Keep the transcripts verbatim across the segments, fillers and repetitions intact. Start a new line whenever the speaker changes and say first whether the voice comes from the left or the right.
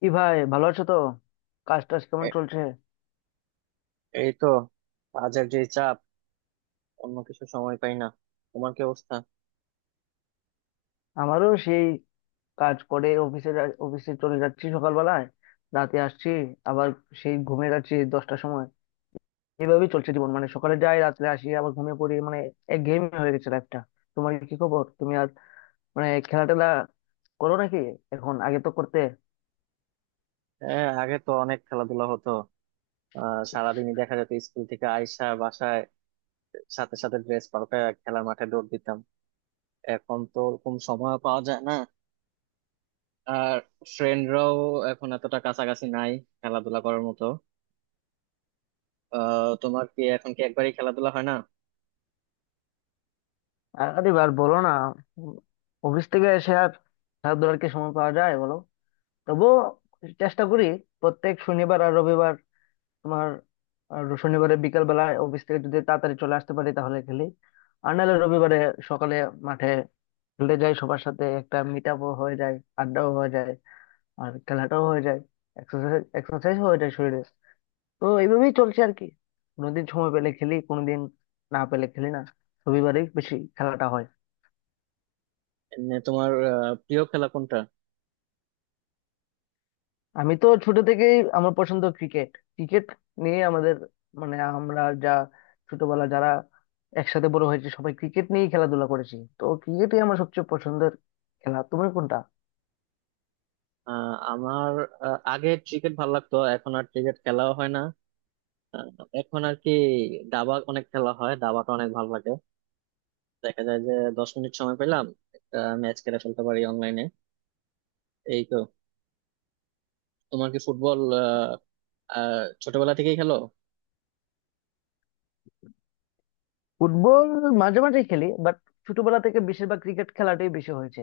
left: কি ভাই, ভালো আছো তো? কাজ টাজ কেমন
right: এ-
left: চলছে?
right: এই তো। কাজের যে চাপ, অন্য কিছু সময় পাই না। তোমার কি অবস্থা?
left: আমারও সেই, কাজ করে অফিসে যা- অফিসে চলে যাচ্ছি সকালবেলায়, রাতে আসছি, আবার সেই ঘুমিয়ে যাচ্ছি দশটার সময়। এভাবেই চলছে জীবন, মানে সকালে যাই, রাত্রে আসি, আবার ঘুমিয়ে পড়ি, মানে একঘেয়েমি হয়ে গেছে লাইফটা। তোমার কি খবর? তুমি আর মানে খেলা টেলা করো নাকি এখন? আগে তো করতে।
right: হ্যাঁ, আগে তো অনেক খেলাধুলা হতো। আহ সারাদিনই দেখা যেত স্কুল থেকে আইসা বাসায় সাথে সাথে ড্রেস পাল্টায় খেলার মাঠে দৌড় দিতাম। এখন তো ওরকম সময় পাওয়া যায় না। আর ফ্রেন্ডরাও এখন এতটা কাছাকাছি নাই খেলাধুলা করার মতো। আহ তোমার কি এখন কি একবারই খেলাধুলা হয় না?
left: আর- আরে আর বলো না, অফিস থেকে এসে আর খেলাধুলার কি সময় পাওয়া যায় বলো? তবুও চেষ্টা করি প্রত্যেক শনিবার আর রবিবার। তোমার আহ, শনিবারে বিকাল বেলা অফিস থেকে যদি তাড়াতাড়ি চলে আসতে পারি তাহলে খেলি, আর নাহলে রবিবারে সকালে মাঠে খেলতে যাই সবার সাথে। একটা মিট আপও হয়ে যায়, আড্ডাও হয়ে যায়, আর খেলাটাও হয়ে যায়, এক্সারসাইজ এক্সারসাইজ হয়ে যায় শরীরে। তো এইভাবেই চলছে আর কি, কোনোদিন সময় পেলে খেলি, কোনোদিন না পেলে খেলি না, রবিবারেই বেশি খেলাটা হয়।
right: এমনি তোমার আহ, প্রিয় খেলা কোনটা?
left: আমি তো ছোট থেকেই আমার পছন্দ ক্রিকেট। ক্রিকেট নিয়ে আমাদের মানে আমরা যা, ছোটবেলা যারা একসাথে বড় হয়েছে সবাই ক্রিকেট নিয়েই খেলাধুলা করেছি, তো ক্রিকেটই আমার সবচেয়ে পছন্দের খেলা। তুমি কোনটা?
right: আহ আমার আহ, আগে ক্রিকেট ভালো লাগতো, এখন আর ক্রিকেট খেলাও হয় না। আহ, এখন আর কি দাবা অনেক খেলা হয়, দাবাটা অনেক ভালো লাগে। দেখা যায় যে দশ মিনিট সময় পেলাম একটা ম্যাচ খেলে ফেলতে পারি অনলাইনে। এই তো। তোমার কি ফুটবল আহ, আহ, ছোটবেলা থেকেই খেলো?
left: ফুটবল মাঝে মাঝে খেলি, বাট ছোটবেলা থেকে বেশিরভাগ ক্রিকেট খেলাটাই বেশি হয়েছে,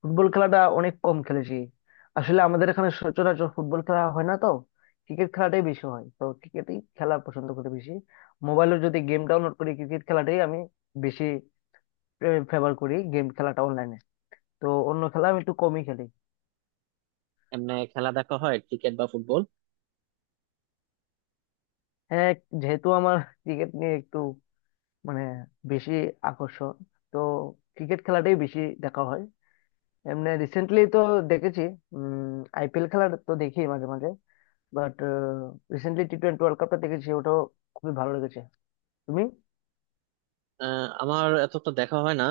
left: ফুটবল খেলাটা অনেক কম খেলেছি। আসলে আমাদের এখানে সচরাচর ফুটবল খেলা হয় না তো, ক্রিকেট খেলাটাই বেশি হয়, তো ক্রিকেটই খেলা পছন্দ করি বেশি। মোবাইলে যদি গেম ডাউনলোড করি, ক্রিকেট খেলাটাই আমি বেশি ফেভার করি, গেম খেলাটা অনলাইনে। তো অন্য খেলা আমি একটু কমই খেলি।
right: এমনি খেলা দেখা হয় ক্রিকেট বা ফুটবল?
left: হ্যাঁ, যেহেতু আমার ক্রিকেট নিয়ে একটু মানে বেশি আকর্ষণ, তো ক্রিকেট খেলাটাই বেশি দেখা হয়। এমনি রিসেন্টলি তো দেখেছি, উম আই পি এল খেলা তো দেখি মাঝে মাঝে, but recently T twenty world কাপটা দেখেছি, ওটাও খুবই ভালো লেগেছে। তুমি?
right: আহ, আমার এত তো দেখা হয় না।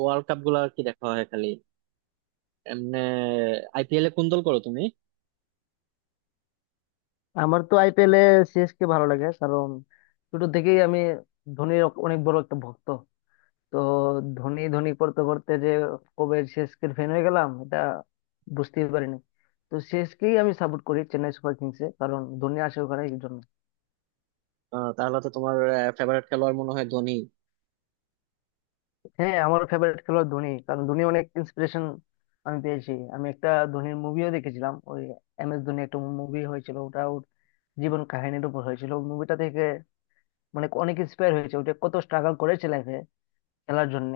right: ওয়ার্ল্ড কাপ গুলো আর কি দেখা হয় খালি। এমনি আইপিএল এ কোন দল করো তুমি?
left: আমার তো I P L A C S K ভালো লাগে, কারণ ছোট থেকেই আমি ধোনির অনেক বড় একটা ভক্ত। তো ধোনি ধোনি করতে করতে যে কবে সি এস কে-র ফ্যান হয়ে গেলাম এটা বুঝতেই পারিনি। তো সি এস কে-ই আমি সাপোর্ট করি, চেন্নাই সুপার কিংস এ, কারণ ধোনি আসে ওখানে, এই জন্য।
right: আহ, তাহলে তো তোমার ফেভারিট খেলোয়াড় মনে হয় ধোনি?
left: হ্যাঁ, আমার ফেভারিট খেলোয়াড় ধোনি, কারণ ধোনি অনেক ইন্সপিরেশন আমি পেয়েছি। আমি একটা ধোনির মুভিও দেখেছিলাম, ওই এম এস ধোনি একটা মুভি হয়েছিল, ওটা ওর জীবন কাহিনীর উপর হয়েছিল। মুভিটা থেকে মানে অনেক ইন্সপায়ার হয়েছে, ওটা কত স্ট্রাগল করেছে লাইফে খেলার জন্য,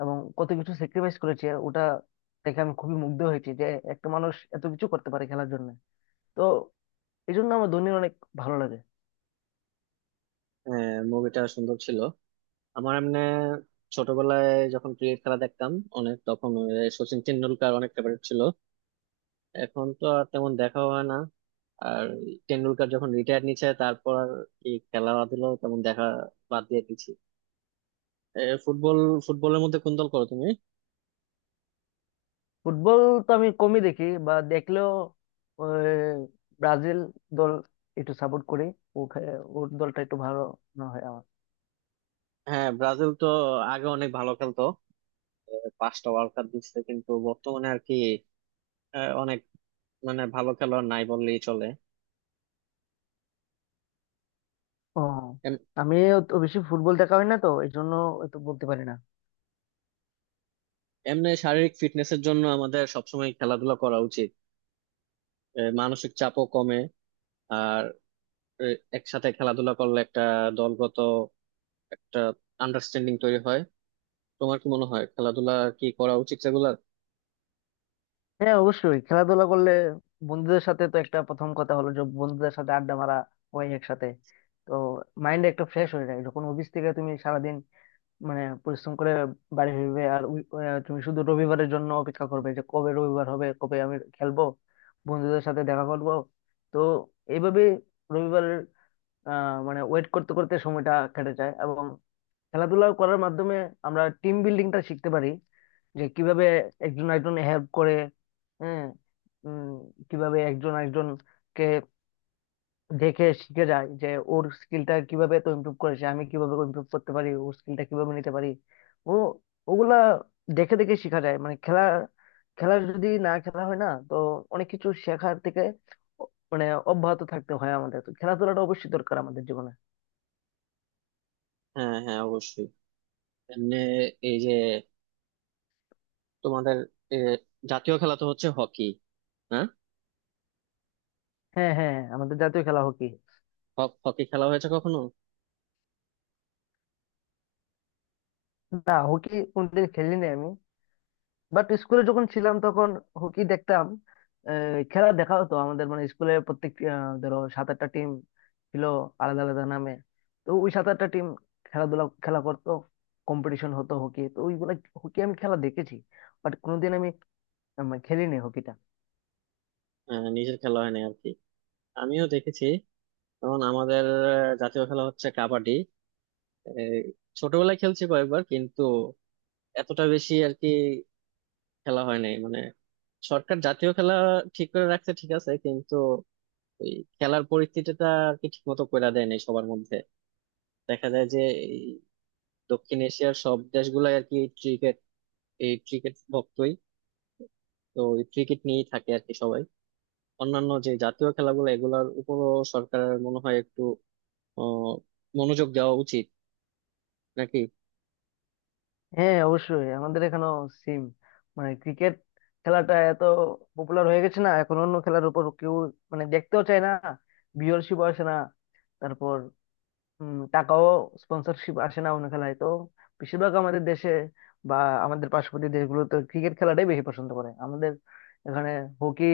left: এবং কত কিছু স্যাক্রিফাইস করেছে। ওটা দেখে আমি খুবই মুগ্ধ হয়েছি যে একটা মানুষ এত কিছু করতে পারে খেলার জন্য। তো এই জন্য আমার ধোনির অনেক ভালো লাগে।
right: আহ মুভিটা সুন্দর ছিল। আমার এমনি ছোটবেলায় যখন ক্রিকেট খেলা দেখতাম অনেক, তখন ওই সচিন টেন্ডুলকার অনেক ফেভারিট ছিল। এখন তো আর তেমন দেখা হয় না। আর টেন্ডুলকার যখন রিটায়ার নিচ্ছে তারপর আর কি খেলাধুলো তেমন দেখা বাদ দিয়ে দিচ্ছি। এ, ফুটবল, ফুটবলের মধ্যে কোন দল করো তুমি?
left: ফুটবল তো আমি কমই দেখি, বা দেখলেও ওই ব্রাজিল দল একটু সাপোর্ট করি। ও খে- ওর দলটা একটু ভালো না হয় আমার।
right: হ্যাঁ, ব্রাজিল তো আগে অনেক ভালো খেলতো। এ, পাঁচটা ওয়ার্ল্ড কাপ জিতছে, কিন্তু বর্তমানে আর কি এ, অনেক মানে ভালো খেলোয়াড় নাই বললেই চলে।
left: ও,
right: এম-
left: আমি অত বেশি ফুটবল দেখা হয় না তো এই জন্য, তো বলতে পারি না।
right: এমনি শারীরিক ফিটনেসের জন্য আমাদের সবসময় খেলাধুলা করা উচিত। এ, মানসিক চাপও কমে। আর এ, একসাথে খেলাধুলা করলে একটা দলগত একটা আন্ডারস্ট্যান্ডিং তৈরি হয়। তোমার কি মনে হয় খেলাধুলা কি করা উচিত রেগুলার?
left: হ্যাঁ অবশ্যই, খেলাধুলা করলে বন্ধুদের সাথে, তো একটা প্রথম কথা হলো যে বন্ধুদের সাথে আড্ডা মারা হয় একসাথে। তো মাইন্ড একটা ফ্রেশ হয়ে যায়, যখন অফিস থেকে তুমি সারাদিন মানে পরিশ্রম করে বাড়ি ফিরবে আর উই- আহ, তুমি শুধু রবিবারের জন্য অপেক্ষা করবে যে কবে রবিবার হবে, কবে আমি খেলবো, বন্ধুদের সাথে দেখা করবো। তো এইভাবে রবিবারের আহ মানে ওয়েট করতে করতে সময়টা কেটে যায়। এবং খেলাধুলা করার মাধ্যমে আমরা টিম বিল্ডিংটা শিখতে পারি, যে কিভাবে একজন একজন হেল্প করে। হ্যাঁ, উম, কিভাবে একজন একজনকে দেখে শিখে যায় যে ওর স্কিলটা কিভাবে তো ইমপ্রুভ করেছে, আমি কিভাবে ইমপ্রুভ করতে পারি, ওর স্কিলটা কিভাবে নিতে পারি, ও ওগুলা দেখে দেখে শেখা যায় মানে। খেলা, খেলা যদি না খেলা হয় না তো অনেক কিছু শেখার থেকে অ- মানে অব্যাহত থাকতে হয় আমাদের। তো খেলাধুলাটা অবশ্যই দরকার আমাদের জীবনে।
right: হ্যাঁ, হ্যাঁ, অবশ্যই। এমনি এই যে তোমাদের এ, জাতীয় খেলা তো হচ্ছে হকি। হ্যাঁ।
left: হ্যাঁ, হ্যাঁ, হ্যাঁ, আমাদের জাতীয় খেলা হকি।
right: হ- হকি খেলা হয়েছে কখনো?
left: না, হকি কোনদিন খেলিনি আমি, বাট স্কুলে যখন ছিলাম তখন হকি দেখতাম। আহ, খেলা দেখা হতো আমাদের মানে স্কুলে প্রত্যেক আহ, ধরো সাত আটটা টিম ছিল আলাদা আলাদা নামে। তো ওই সাত আটটা টিম খেলাধুলা খেলা করতো, কম্পিটিশন হতো হকি, তো ওইগুলা হকি আমি খেলা দেখেছি, বাট কোনোদিন আমি আহ, মানে খেলিনি হকিটা।
right: হ্যাঁ, নিজের খেলা হয়নি আর কি। আমিও দেখেছি, কারণ আমাদের আহ, জাতীয় খেলা হচ্ছে কাবাডি। এই, ছোটবেলায় খেলছি কয়েকবার কিন্তু এতটা বেশি আর কি খেলা হয় নাই মানে। সরকার জাতীয় খেলা ঠিক করে রাখছে ঠিক আছে, কিন্তু ওই খেলার পরিস্থিতিটা আর কি ঠিক মতো করে দেয় নাই সবার মধ্যে। দেখা যায় যে এই দক্ষিণ এশিয়ার সব দেশগুলাই আর কি ক্রিকেট, এই ক্রিকেট ভক্তই। তো এই ক্রিকেট নিয়েই থাকে আর কি সবাই। অন্যান্য যে জাতীয় খেলাগুলো এগুলার উপরও সরকারের মনে হয় একটু আহ মনোযোগ দেওয়া উচিত, নাকি?
left: হ্যাঁ অবশ্যই, আমাদের এখানেও সিম মানে ক্রিকেট খেলাটা এত পপুলার হয়ে গেছে না, এখন অন্য খেলার উপর কেউ মানে দেখতেও চায় না, ভিউয়ারশিপ আসে না, তারপর উম, টাকাও, স্পন্সরশিপ আসে না অন্য খেলায়। তো বেশিরভাগ আমাদের দেশে বা আমাদের পার্শ্ববর্তী দেশগুলোতে ক্রিকেট খেলাটাই বেশি পছন্দ করে। আমাদের এখানে হকি,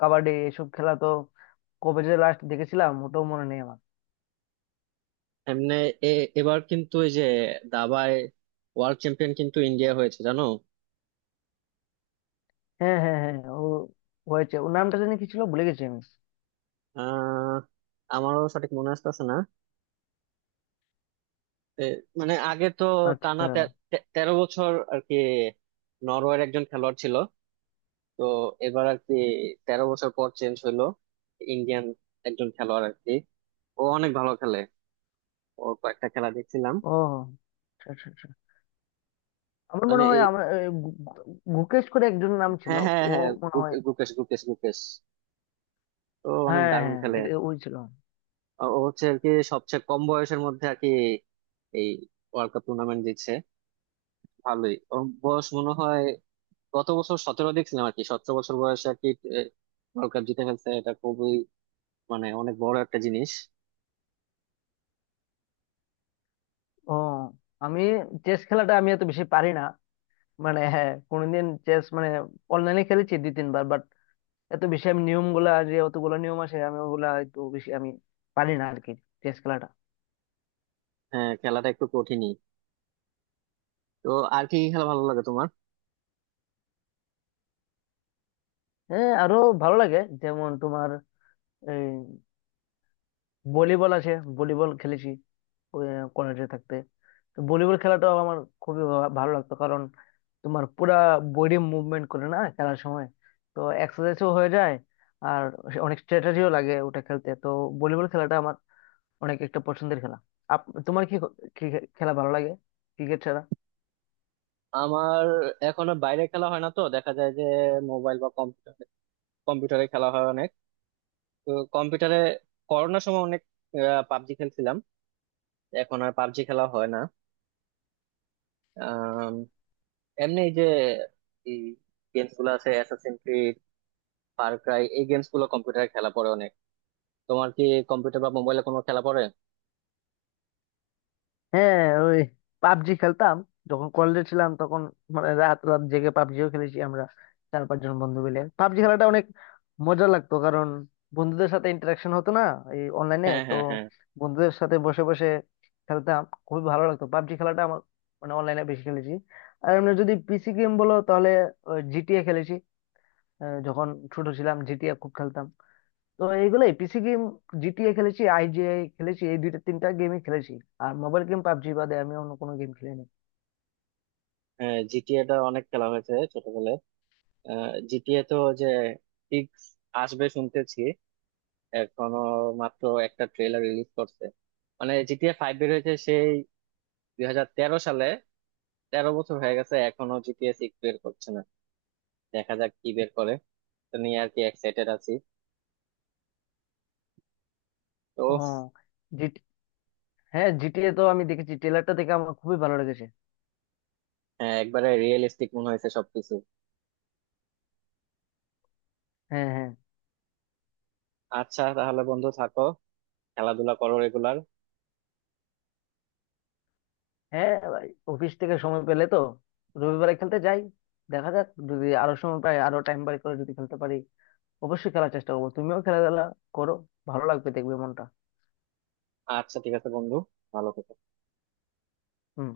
left: কাবাডি এসব খেলা তো কবে যে লাস্ট দেখেছিলাম ওটাও মনে নেই আমার।
right: এমনি এ এবার কিন্তু এই যে দাবায় ওয়ার্ল্ড চ্যাম্পিয়ন কিন্তু ইন্ডিয়া হয়েছে জানো?
left: হ্যাঁ, হ্যাঁ, হ্যাঁ, ও হয়েছে, ওর নামটা জানি কি ছিল, ভুলে গেছি আমি।
right: আহ আমারও সঠিক মনে আসতেছে না। এ, মানে আগে তো টানা
left: আচ্ছা,
right: তে- তে- তেরো বছর আর কি নরওয়ের একজন খেলোয়াড় ছিল। তো এবার আর কি তেরো বছর পর চেঞ্জ হইলো, ইন্ডিয়ান একজন খেলোয়াড় আর কি। ও অনেক ভালো খেলে, ওর কয়েকটা খেলা দেখছিলাম।
left: ও আচ্ছা, আচ্ছা, আচ্ছা। আমার
right: মানে
left: মনে হয়
right: এই
left: আমার এ, গু- গু- গুকেশ করে একজন নাম ছিল,
right: হ্যাঁ, হ্যাঁ,
left: ও
right: হ্যাঁ,
left: মনে হয়।
right: গু- গুকেশ, গুকেশ, গুকেশ। তো অনেক
left: হ্যাঁ,
right: দারুণ
left: হ্যাঁ,
right: খেলে।
left: এটা ওই ছিল।
right: ও ও হচ্ছে আর কি সবচেয়ে কম বয়সের মধ্যে আর কি এই ওয়ার্ল্ড কাপ টুর্নামেন্ট জিতছে। ভালোই, ওর বয়স মনে হয় গত বছর সতেরো দেখছিলাম আর কি। সতেরো বছর বয়সে আর কি এ, ওয়ার্ল্ড কাপ জিতে ফেলছে। এটা খুবই মানে অনেক বড় একটা জিনিস।
left: ও, আমি চেস খেলাটা আমি এত বেশি পারি না মানে। হ্যাঁ, কোনদিন চেস মানে অনলাইনে খেলেছি দুই তিনবার, বাট এত বেশি আমি নিয়ম গুলা, যে অতগুলো নিয়ম আছে আমি ওগুলা একটু বেশি আমি পারি না আর কি চেস খেলাটা।
right: হ্যাঁ, খেলাটা একটু কঠিনই। তো আর কি কি খেলা ভালো লাগে তোমার?
left: হ্যাঁ আরো ভালো লাগে, যেমন তোমার এই ভলিবল আছে, ভলিবল খেলেছি কলেজে থাকতে। তো ভলিবল খেলাটাও আমার খুবই ভা- ভালো লাগতো, কারণ তোমার পুরা বডি মুভমেন্ট করে না খেলার সময়, তো এক্সারসাইজও হয়ে যায়, আর অনেক স্ট্র্যাটেজিও লাগে ওটা খেলতে। তো ভলিবল খেলাটা আমার অনেক একটা পছন্দের খেলা। আপ, তোমার কি কি খেলা ভালো লাগে ক্রিকেট ছাড়া?
right: আমার এখনো বাইরে খেলা হয় না তো, দেখা যায় যে মোবাইল বা কম্পিউটারে কম্পিউটারে খেলা হয় অনেক। তো কম্পিউটারে করোনার সময় অনেক পাবজি খেলছিলাম, এখন আর পাবজি খেলা হয় না। আম, এমনি এই যে এই গেমস গুলো আছে অ্যাসাসিন ক্রিড, ফার ক্রাই, এই গেমস গুলো কম্পিউটারে খেলা পড়ে অনেক। তোমার কি কম্পিউটার বা মোবাইলে কোনো খেলা পড়ে?
left: হ্যাঁ, ওই পাবজি খেলতাম যখন কলেজে ছিলাম তখন, মানে রাত রাত জেগে পাবজিও খেলেছি আমরা চার পাঁচজন বন্ধু মিলে। পাবজি খেলাটা অনেক মজা লাগতো, কারণ বন্ধুদের সাথে ইন্টারাকশন হতো না এই অনলাইনে
right: হ্যাঁ,
left: তো,
right: হ্যাঁ, হ্যাঁ।
left: বন্ধুদের সাথে বসে বসে খেলতাম, খুবই ভালো লাগতো পাবজি খেলাটা আমার। মানে অনলাইনে বেশি খেলেছি। আর এমনি যদি পি সি গেম বলো, তাহলে জি টি এ খেলেছি। আহ, যখন ছোট ছিলাম জি টি এ খুব খেলতাম। তো এইগুলোই পি সি গেম, জি টি এ খেলেছি, আই জি আই খেলেছি, এই দুইটা তিনটা গেমই খেলেছি। আর মোবাইল গেম পাবজি বাদে আমি অন্য কোনো গেম খেলিনি।
right: হ্যাঁ, জিটিএ টা অনেক খেলা হয়েছে ছোটবেলায়। জিটিএ তো যে সিক্স আসবে শুনতেছি এখনো, মাত্র একটা ট্রেলার রিলিজ করছে। মানে জিটিএ ফাইভ বের হয়েছে সেই দুই হাজার তেরো সালে, তেরো বছর হয়ে গেছে, এখনো জিটিএ সিক্স বের করছে না। দেখা যাক কি বের করে। তো নিয়ে আর কি এক্সাইটেড আছি তো।
left: ও, জিটি হ্যাঁ, জি টি এ তো আমি দেখেছি, ট্রেলারটা দেখে আমার খুবই ভালো লেগেছে।
right: হ্যাঁ, একবারে রিয়েলিস্টিক মনে হয়েছে সবকিছু।
left: হ্যাঁ, হ্যাঁ।
right: আচ্ছা তাহলে বন্ধু থাকো, খেলাধুলা করো রেগুলার।
left: হ্যাঁ ভাই, অফিস থেকে সময় পেলে তো রবিবারে খেলতে যাই। দেখা যাক, যদি আরো সময় পাই আরো টাইম বাই করে যদি খেলতে পারি, অবশ্যই খেলার চেষ্টা করবো। তুমিও খেলাধুলা করো, ভালো লাগবে দেখবে মনটা।
right: আচ্ছা ঠিক আছে বন্ধু, ভালো থেকো।
left: হুম।